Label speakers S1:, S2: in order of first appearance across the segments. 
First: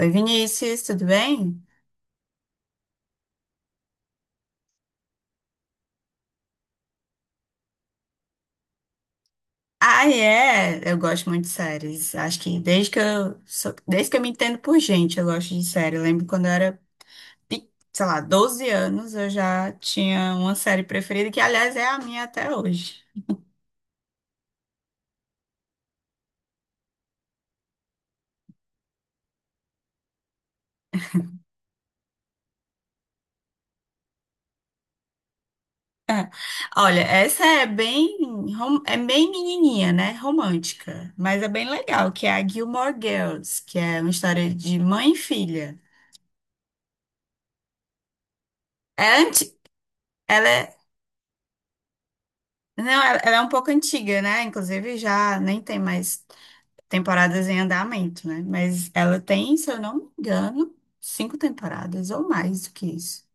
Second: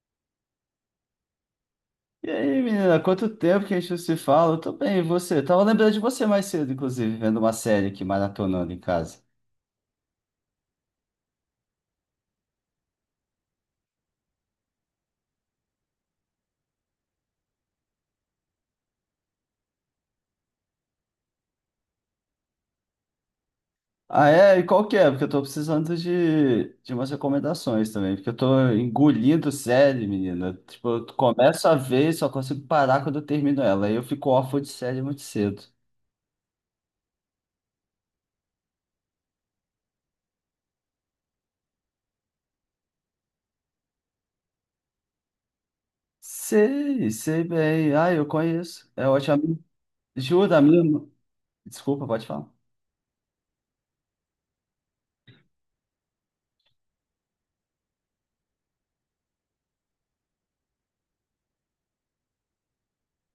S1: Oi, Vinícius, tudo bem?
S2: E aí, menina, quanto tempo que a gente não se fala? Eu tô bem, e você? Tava lembrando de você mais cedo, inclusive, vendo uma série aqui, maratonando em casa.
S1: Ah, é, eu gosto muito de séries. Acho que desde que desde que eu me entendo por gente, eu gosto de série. Eu lembro quando eu era, pe- sei lá, 12 anos, eu já tinha uma série preferida, que aliás é a minha até hoje.
S2: Ah, é? E qual que é? Porque eu tô precisando de umas recomendações também, porque eu tô engolindo série, menina. Tipo, eu começo a ver e só consigo parar quando eu termino ela. Aí eu fico órfão de série muito cedo.
S1: Olha, essa é bem, rom- é bem menininha, né? Romântica, mas é bem legal, que é a Gilmore Girls, que é uma história de mãe e filha.
S2: Sei, sei bem. Ah, eu conheço.
S1: É
S2: É ótimo. A
S1: anti...
S2: minha-
S1: Ela
S2: juro, a
S1: é...
S2: minha irmã- desculpa, pode falar.
S1: Não, ela é um pouco antiga, né? Inclusive já nem tem mais temporadas em andamento, né? Mas ela tem, se eu não me engano, cinco temporadas ou mais do que isso.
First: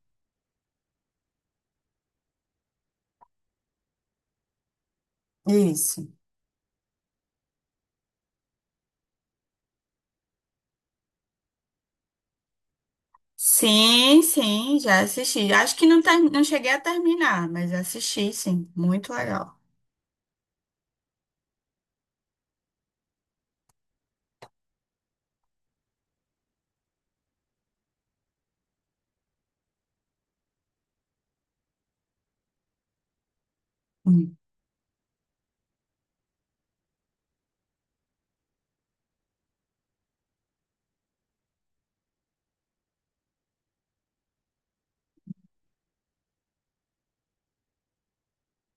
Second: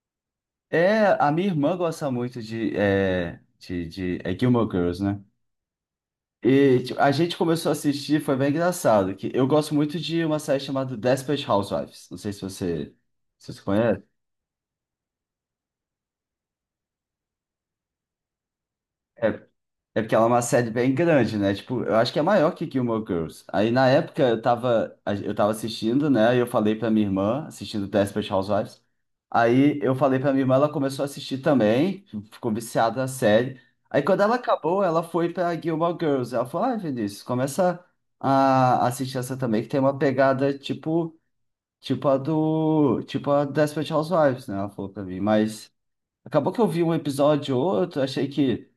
S2: É, a minha irmã gosta muito de Gilmore Girls, né?
S1: Isso.
S2: E tipo, a gente começou a assistir, foi bem engraçado, que eu gosto muito de uma série chamada Desperate Housewives. Não sei se você conhece.
S1: Sim, sim, já assisti. Acho que não, não cheguei a terminar, mas assisti, sim. Muito
S2: É,
S1: legal.
S2: é porque ela é uma série bem grande, né? Tipo, eu acho que é maior que Gilmore Girls. Aí na época eu tava assistindo, né? E eu falei pra minha irmã, assistindo Desperate Housewives. Aí eu falei pra minha irmã, ela começou a assistir também, ficou viciada na série. Aí quando ela
S1: Hum.
S2: acabou, ela foi pra Gilmore Girls. Ela falou, ai, Vinícius, começa a assistir essa também, que tem uma pegada, tipo Tipo a do. Tipo a Desperate Housewives, né? Ela falou pra mim. Mas acabou que eu vi um episódio ou outro, achei que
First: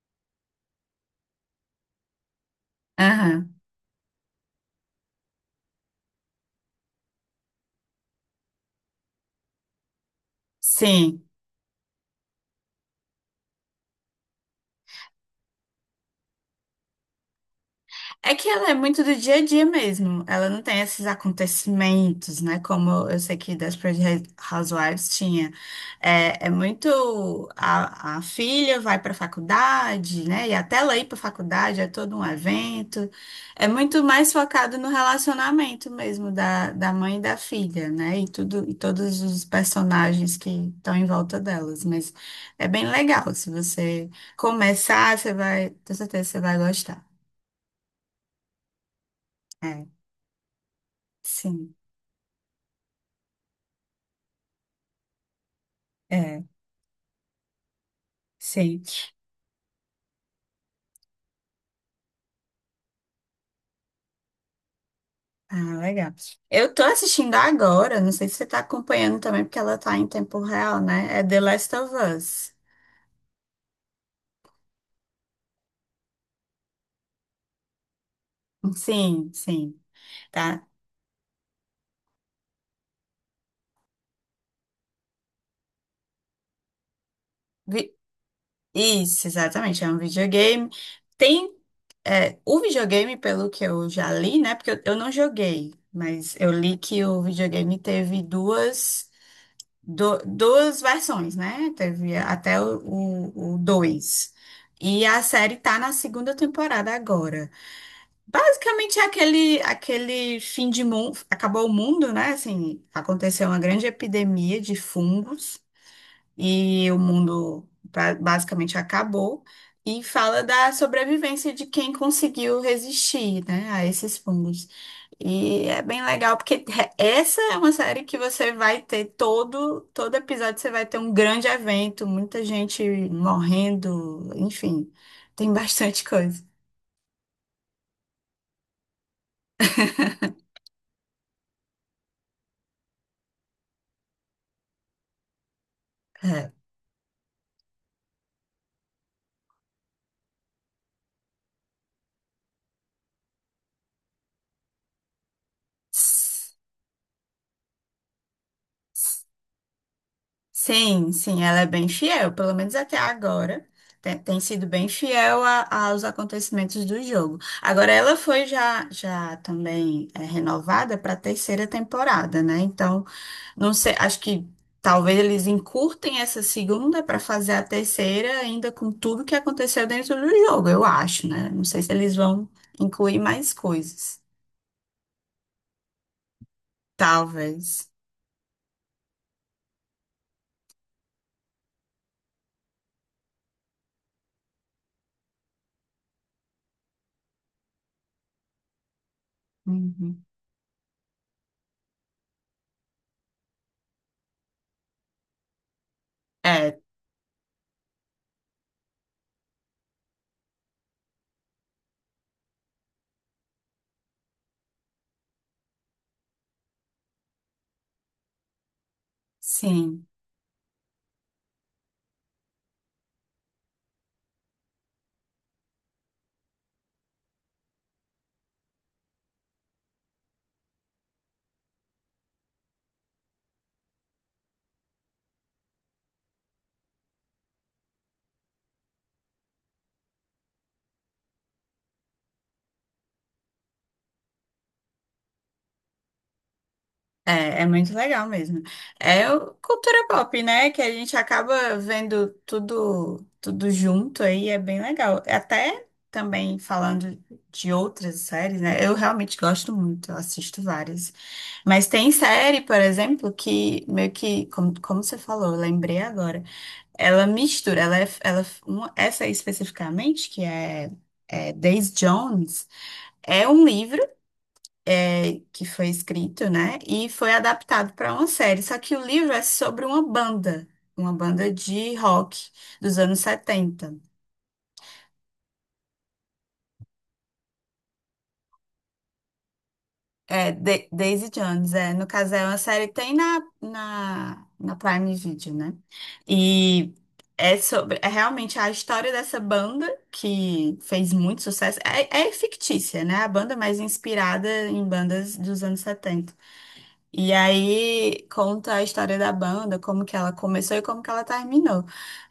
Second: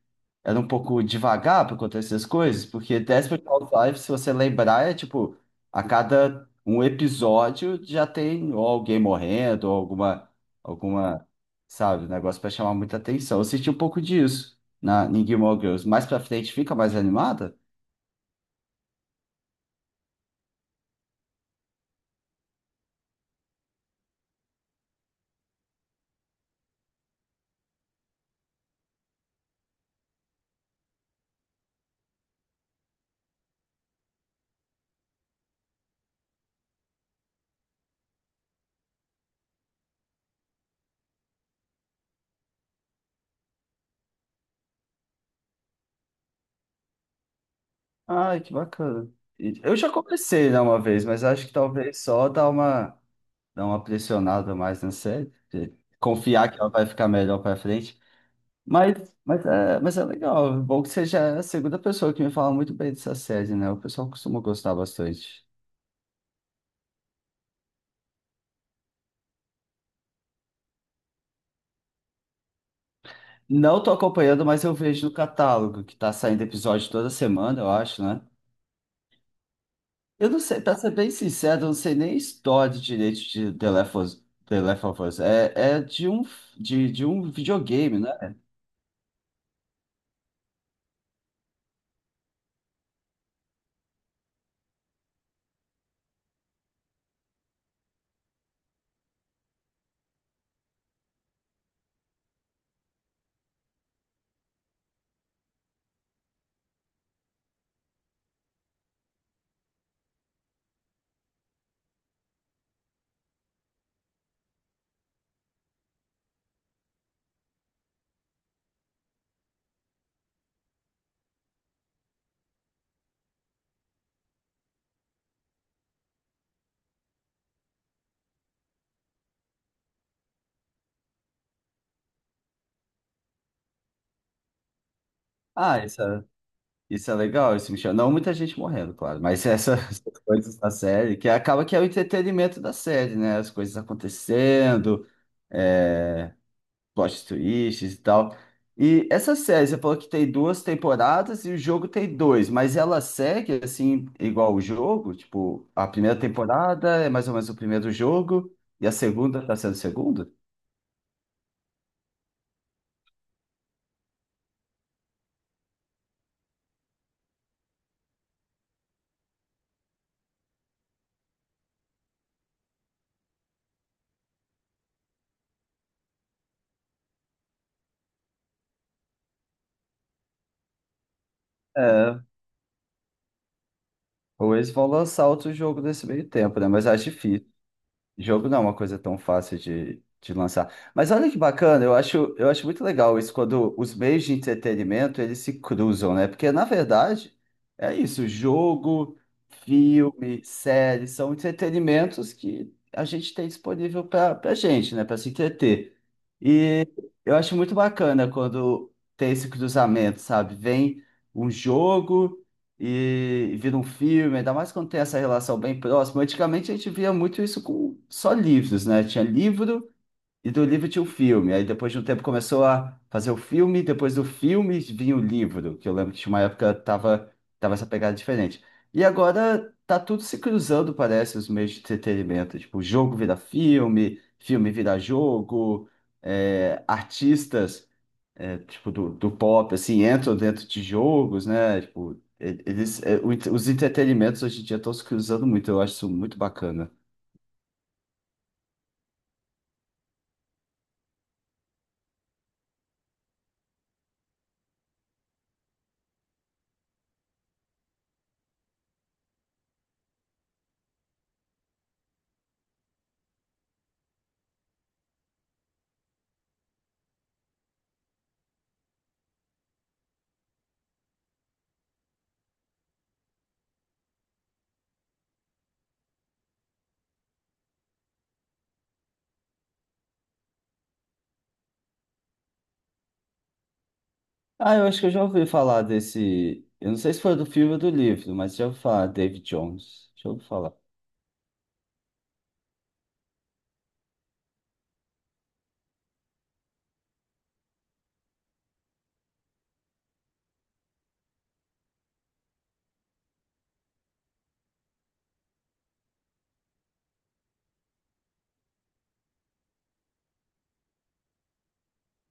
S2: era um pouco devagar pra acontecer as coisas, porque Desperate
S1: Aham,
S2: Housewives, se você lembrar, é tipo, a cada um episódio já tem ou alguém morrendo, ou
S1: sim.
S2: alguma, sabe, um negócio pra chamar muita atenção. Eu senti um pouco disso em Gilmore Girls. Mais pra frente fica mais animada?
S1: É que ela é muito do dia a dia mesmo. Ela não tem esses acontecimentos, né? Como eu sei que Desperate Housewives tinha. É muito. A filha vai para a faculdade, né? E até ela ir para a faculdade é todo um evento. É muito mais focado no relacionamento mesmo da mãe e da filha, né? E tudo, e todos os personagens que estão em volta delas. Mas é bem legal. Se você começar, você vai. Tenho certeza que você vai gostar.
S2: Ai, que bacana. E eu
S1: É.
S2: já comecei, né, uma vez, mas acho que
S1: Sim,
S2: talvez só dar uma pressionada mais na série, porque
S1: é,
S2: confiar que ela vai ficar melhor pra frente.
S1: sei.
S2: Mas, mas é legal. É bom que seja a segunda pessoa que me fala muito bem dessa série, né? O pessoal costuma gostar bastante.
S1: Ah, legal. Eu tô assistindo agora, não sei se você tá acompanhando também, porque ela tá em tempo real, né? É The Last of Us.
S2: Não tô acompanhando, mas eu vejo no catálogo, que tá saindo episódio toda semana, eu acho, né?
S1: Sim, sim,
S2: Eu não sei,
S1: tá.
S2: pra ser bem sincero, eu não sei nem a história direito de The Last of Us. The Last of Us. É, é de um
S1: Vi-
S2: videogame, né?
S1: Isso, exatamente, é um videogame. Tem, o videogame, pelo que eu já li, né? Porque eu não joguei, mas eu li que o videogame teve duas versões, né? Teve até o, dois. E a série tá na segunda temporada agora. Basicamente é aquele, aquele fim de mundo, acabou o mundo, né? Assim, aconteceu uma grande epidemia de fungos e o mundo basicamente acabou, e fala da sobrevivência de quem conseguiu resistir, né, a esses fungos. E é bem legal, porque essa é uma série que você vai ter todo, episódio, você vai ter um grande evento, muita gente morrendo, enfim, tem
S2: Ah,
S1: bastante
S2: essa.
S1: coisa.
S2: Isso é legal, isso me chama. Não muita gente morrendo, claro, mas essa- essas coisas da série, que acaba que é o entretenimento da série, né? As coisas acontecendo, é, plot twists e tal. E essa série, você falou que tem duas temporadas e o jogo tem dois, mas ela segue assim, igual o jogo? Tipo, a
S1: É.
S2: primeira temporada é mais ou menos o primeiro jogo, e a segunda tá sendo o segundo?
S1: Sim, sim, ela é bem fiel, pelo menos até agora. Tem sido bem fiel aos acontecimentos do jogo. Agora, ela foi já também renovada para a terceira temporada, né? Então, não sei, acho que talvez eles encurtem essa segunda para fazer a terceira, ainda com tudo que aconteceu dentro do jogo, eu acho, né? Não sei se eles
S2: É,
S1: vão incluir mais coisas.
S2: ou eles vão lançar outro jogo nesse meio tempo, né? Mas acho difícil.
S1: Talvez.
S2: Jogo não é uma coisa tão fácil de lançar. Mas olha que bacana, eu acho muito legal isso quando os meios de entretenimento eles se cruzam, né? Porque na verdade é isso, jogo,
S1: Uhum.
S2: filme, série são entretenimentos que a gente tem disponível para a gente, né? Para se entreter.
S1: É,
S2: E eu acho muito bacana quando tem esse cruzamento, sabe? Vem um jogo e vira um filme, ainda mais quando tem essa relação bem próxima. Antigamente a gente via muito isso com só livros, né? Tinha livro
S1: sim.
S2: e do livro tinha o filme. Aí depois de um tempo começou a fazer o filme, depois do filme vinha o livro, que eu lembro que tinha uma época tava essa pegada diferente. E agora tá tudo se cruzando, parece, os meios de entretenimento. Tipo, jogo vira filme, filme vira jogo, é, artistas é, tipo, do pop, assim, entram dentro de jogos, né? Tipo, e- eles, é, o ent- os entretenimentos hoje em dia estão se cruzando muito, eu acho isso muito bacana.
S1: É muito legal mesmo. Cultura pop, né? Que a gente acaba vendo tudo, tudo junto aí, é bem legal. Até também falando de outras séries, né? Eu realmente gosto muito, eu assisto várias. Mas tem série, por exemplo, que meio que, como, como você falou, eu lembrei agora, ela mistura, ela, é- ela, uma- essa aí especificamente, que é Days Jones, é um livro é, que foi escrito, né? E foi adaptado para uma série. Só que o livro é sobre uma banda de rock dos anos 70.
S2: Ah, eu acho que eu já ouvi falar desse. Eu não sei se foi do filme ou do livro, mas já ouvi falar, David Jones. Já ouvi
S1: É,
S2: falar.
S1: Daisy Jones, é. No caso, é uma série que tem na Prime Video, né? E é sobre, é realmente a história dessa banda que fez muito sucesso. É fictícia, né? A banda é mais inspirada em bandas dos anos 70. E aí conta a história da banda, como que ela começou e como que ela terminou.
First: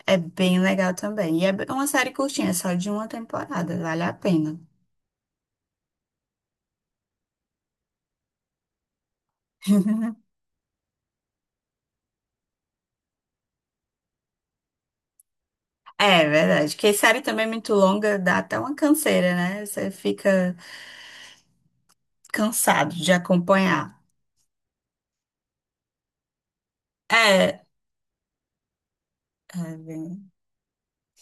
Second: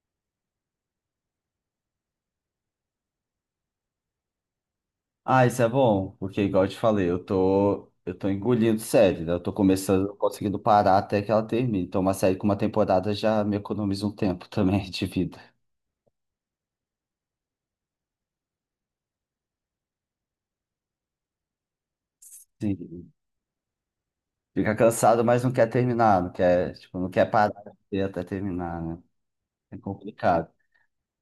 S1: É bem legal também. E é uma série curtinha, é só de uma temporada, vale a pena.
S2: Ah, isso é bom, porque igual eu te falei, eu tô engolindo série, né? Eu tô começando, não conseguindo parar até que ela termine. Então, uma série com uma temporada já me economiza um tempo também de vida.
S1: É verdade, porque série também é muito longa, dá até uma canseira, né? Você fica cansado de
S2: Sim.
S1: acompanhar.
S2: Fica cansado, mas não quer terminar, não quer, tipo, não quer parar
S1: É,
S2: de ver até terminar, né?
S1: é
S2: É
S1: bem-
S2: complicado.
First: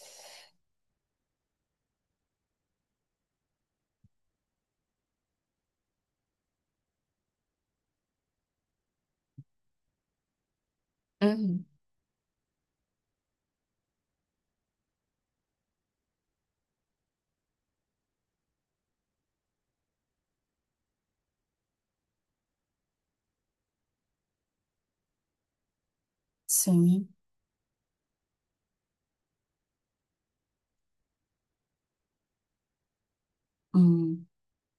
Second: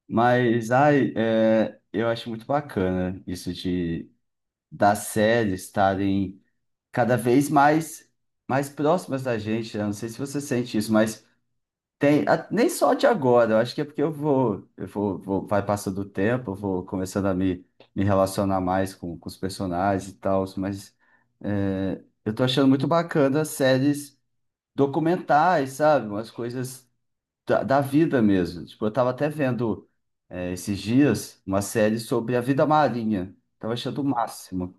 S2: Mas, ai, é, eu acho muito bacana isso de das séries estarem cada vez mais próximas da gente, né? Não sei se você sente isso, mas
S1: Uhum.
S2: tem a- nem só de agora. Eu acho que é porque vai passando o tempo, eu vou começando a me, me relacionar mais com os personagens e tal, mas é, eu tô achando muito bacana as séries documentais, sabe? Umas coisas
S1: Sim.
S2: da vida mesmo. Tipo, eu tava até vendo é, esses dias uma série sobre a vida marinha. Tava achando o
S1: Hum.
S2: máximo.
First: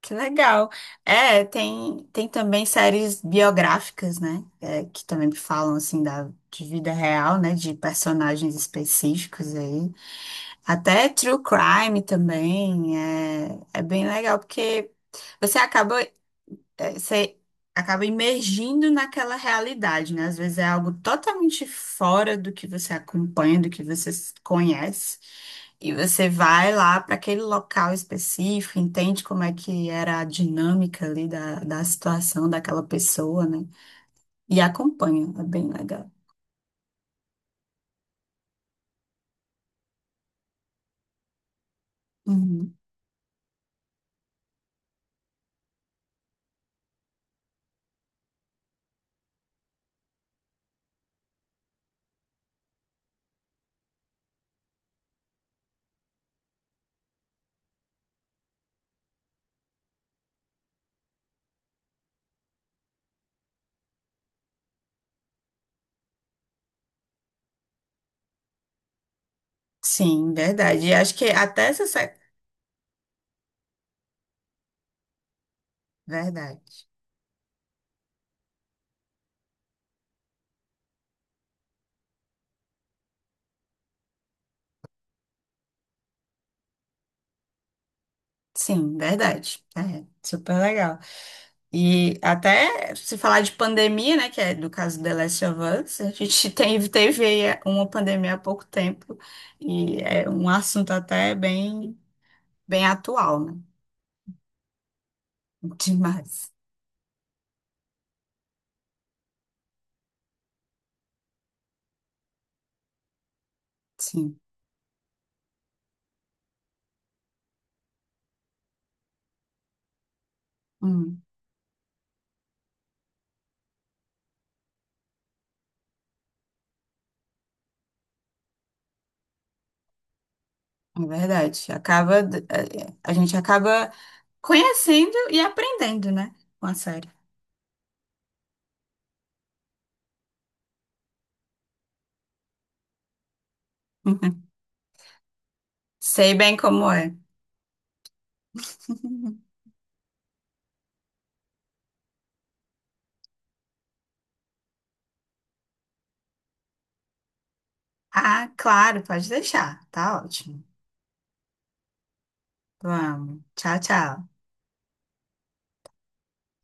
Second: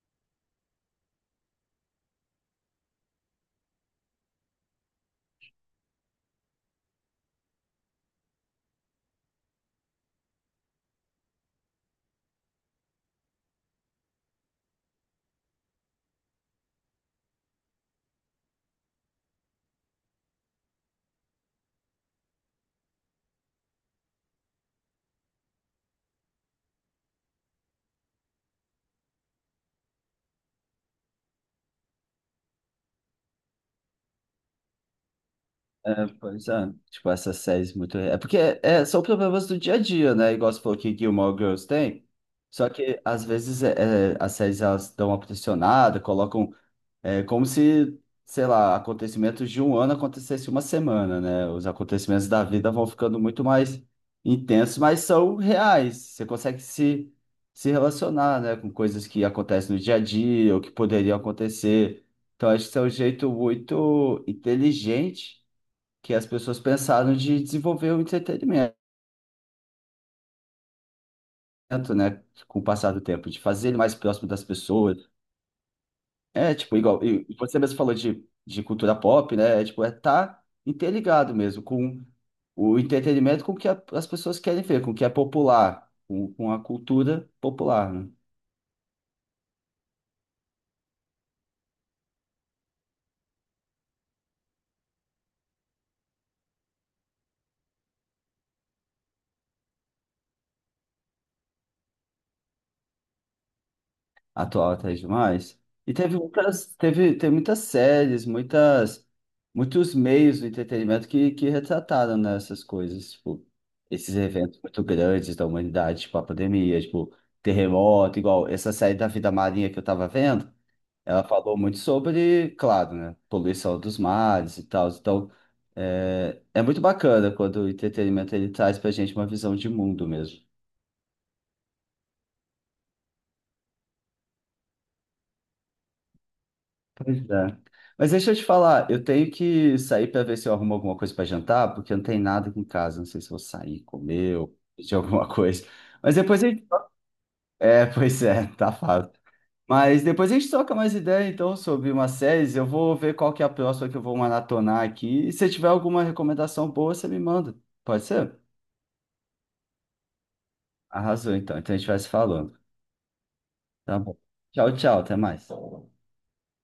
S1: Que legal. É, tem também séries biográficas, né? É, que também falam, assim, de vida real, né? De personagens específicos aí. Até True Crime também. É, é bem legal, porque você é, você acaba imergindo naquela realidade, né? Às vezes é algo totalmente fora do que você acompanha, do que você conhece. E você vai lá para aquele local específico, entende como é que era a dinâmica ali da situação daquela pessoa, né? E acompanha, é bem
S2: É,
S1: legal.
S2: pois é, tipo, essas séries muito. É porque é, são problemas do dia a dia, né? Igual você falou que Gilmore Girls tem. Só
S1: Uhum.
S2: que às vezes as séries elas dão uma pressionada, colocam é como se, sei lá, acontecimentos de um ano acontecesse uma semana, né? Os acontecimentos da vida vão ficando muito mais intensos, mas são reais. Você consegue se, se relacionar, né, com coisas que acontecem no dia a dia ou que poderiam acontecer. Então, acho que isso é um jeito muito inteligente que as pessoas pensaram de desenvolver o entretenimento,
S1: Sim, verdade. E acho que até essa... se-
S2: né? Com o passar do tempo, de fazer ele mais próximo das pessoas. É, tipo,
S1: Verdade.
S2: igual, e você mesmo falou de cultura pop, né? É, tipo, é tá interligado mesmo com o entretenimento, com o que a- as pessoas querem ver, com o que é popular, com a cultura popular, né?
S1: Sim, verdade. É, super legal. E até se falar de pandemia, né, que é do caso The Last of Us, a gente tem, teve uma pandemia há pouco tempo e é um assunto até bem, bem atual, né?
S2: Atual até demais. E teve
S1: Demais.
S2: muitas, teve, tem muitas séries, muitas, muitos meios do entretenimento que retrataram, né, essas coisas, tipo, esses
S1: Sim.
S2: eventos muito grandes da humanidade, tipo a pandemia, tipo, terremoto, igual essa série da Vida Marinha que eu tava vendo.
S1: Hum,
S2: Ela falou muito sobre, claro, né, poluição dos mares e tal. Então, é, é muito bacana quando o entretenimento ele traz pra gente uma visão de mundo mesmo.
S1: é verdade. Acaba, é, a gente acaba conhecendo e aprendendo, né, com a série.
S2: Pois é. Mas deixa eu te falar, eu tenho que sair para ver se eu arrumo alguma coisa para jantar, porque não tem nada aqui em casa. Não sei se eu vou sair, comer ou pedir alguma coisa. Mas
S1: Sei
S2: depois a
S1: bem
S2: gente
S1: como é.
S2: é, pois é, tá fácil. Mas depois a gente troca mais ideia, então, sobre uma série. Eu vou ver qual que é a próxima que eu vou maratonar aqui. E se tiver alguma recomendação boa, você me manda. Pode ser?
S1: Ah, claro, pode deixar. Tá ótimo.
S2: Arrasou, então. Então a gente vai se falando.
S1: Vamos. Tchau,
S2: Tá bom.
S1: tchau.
S2: Tchau, tchau. Até mais.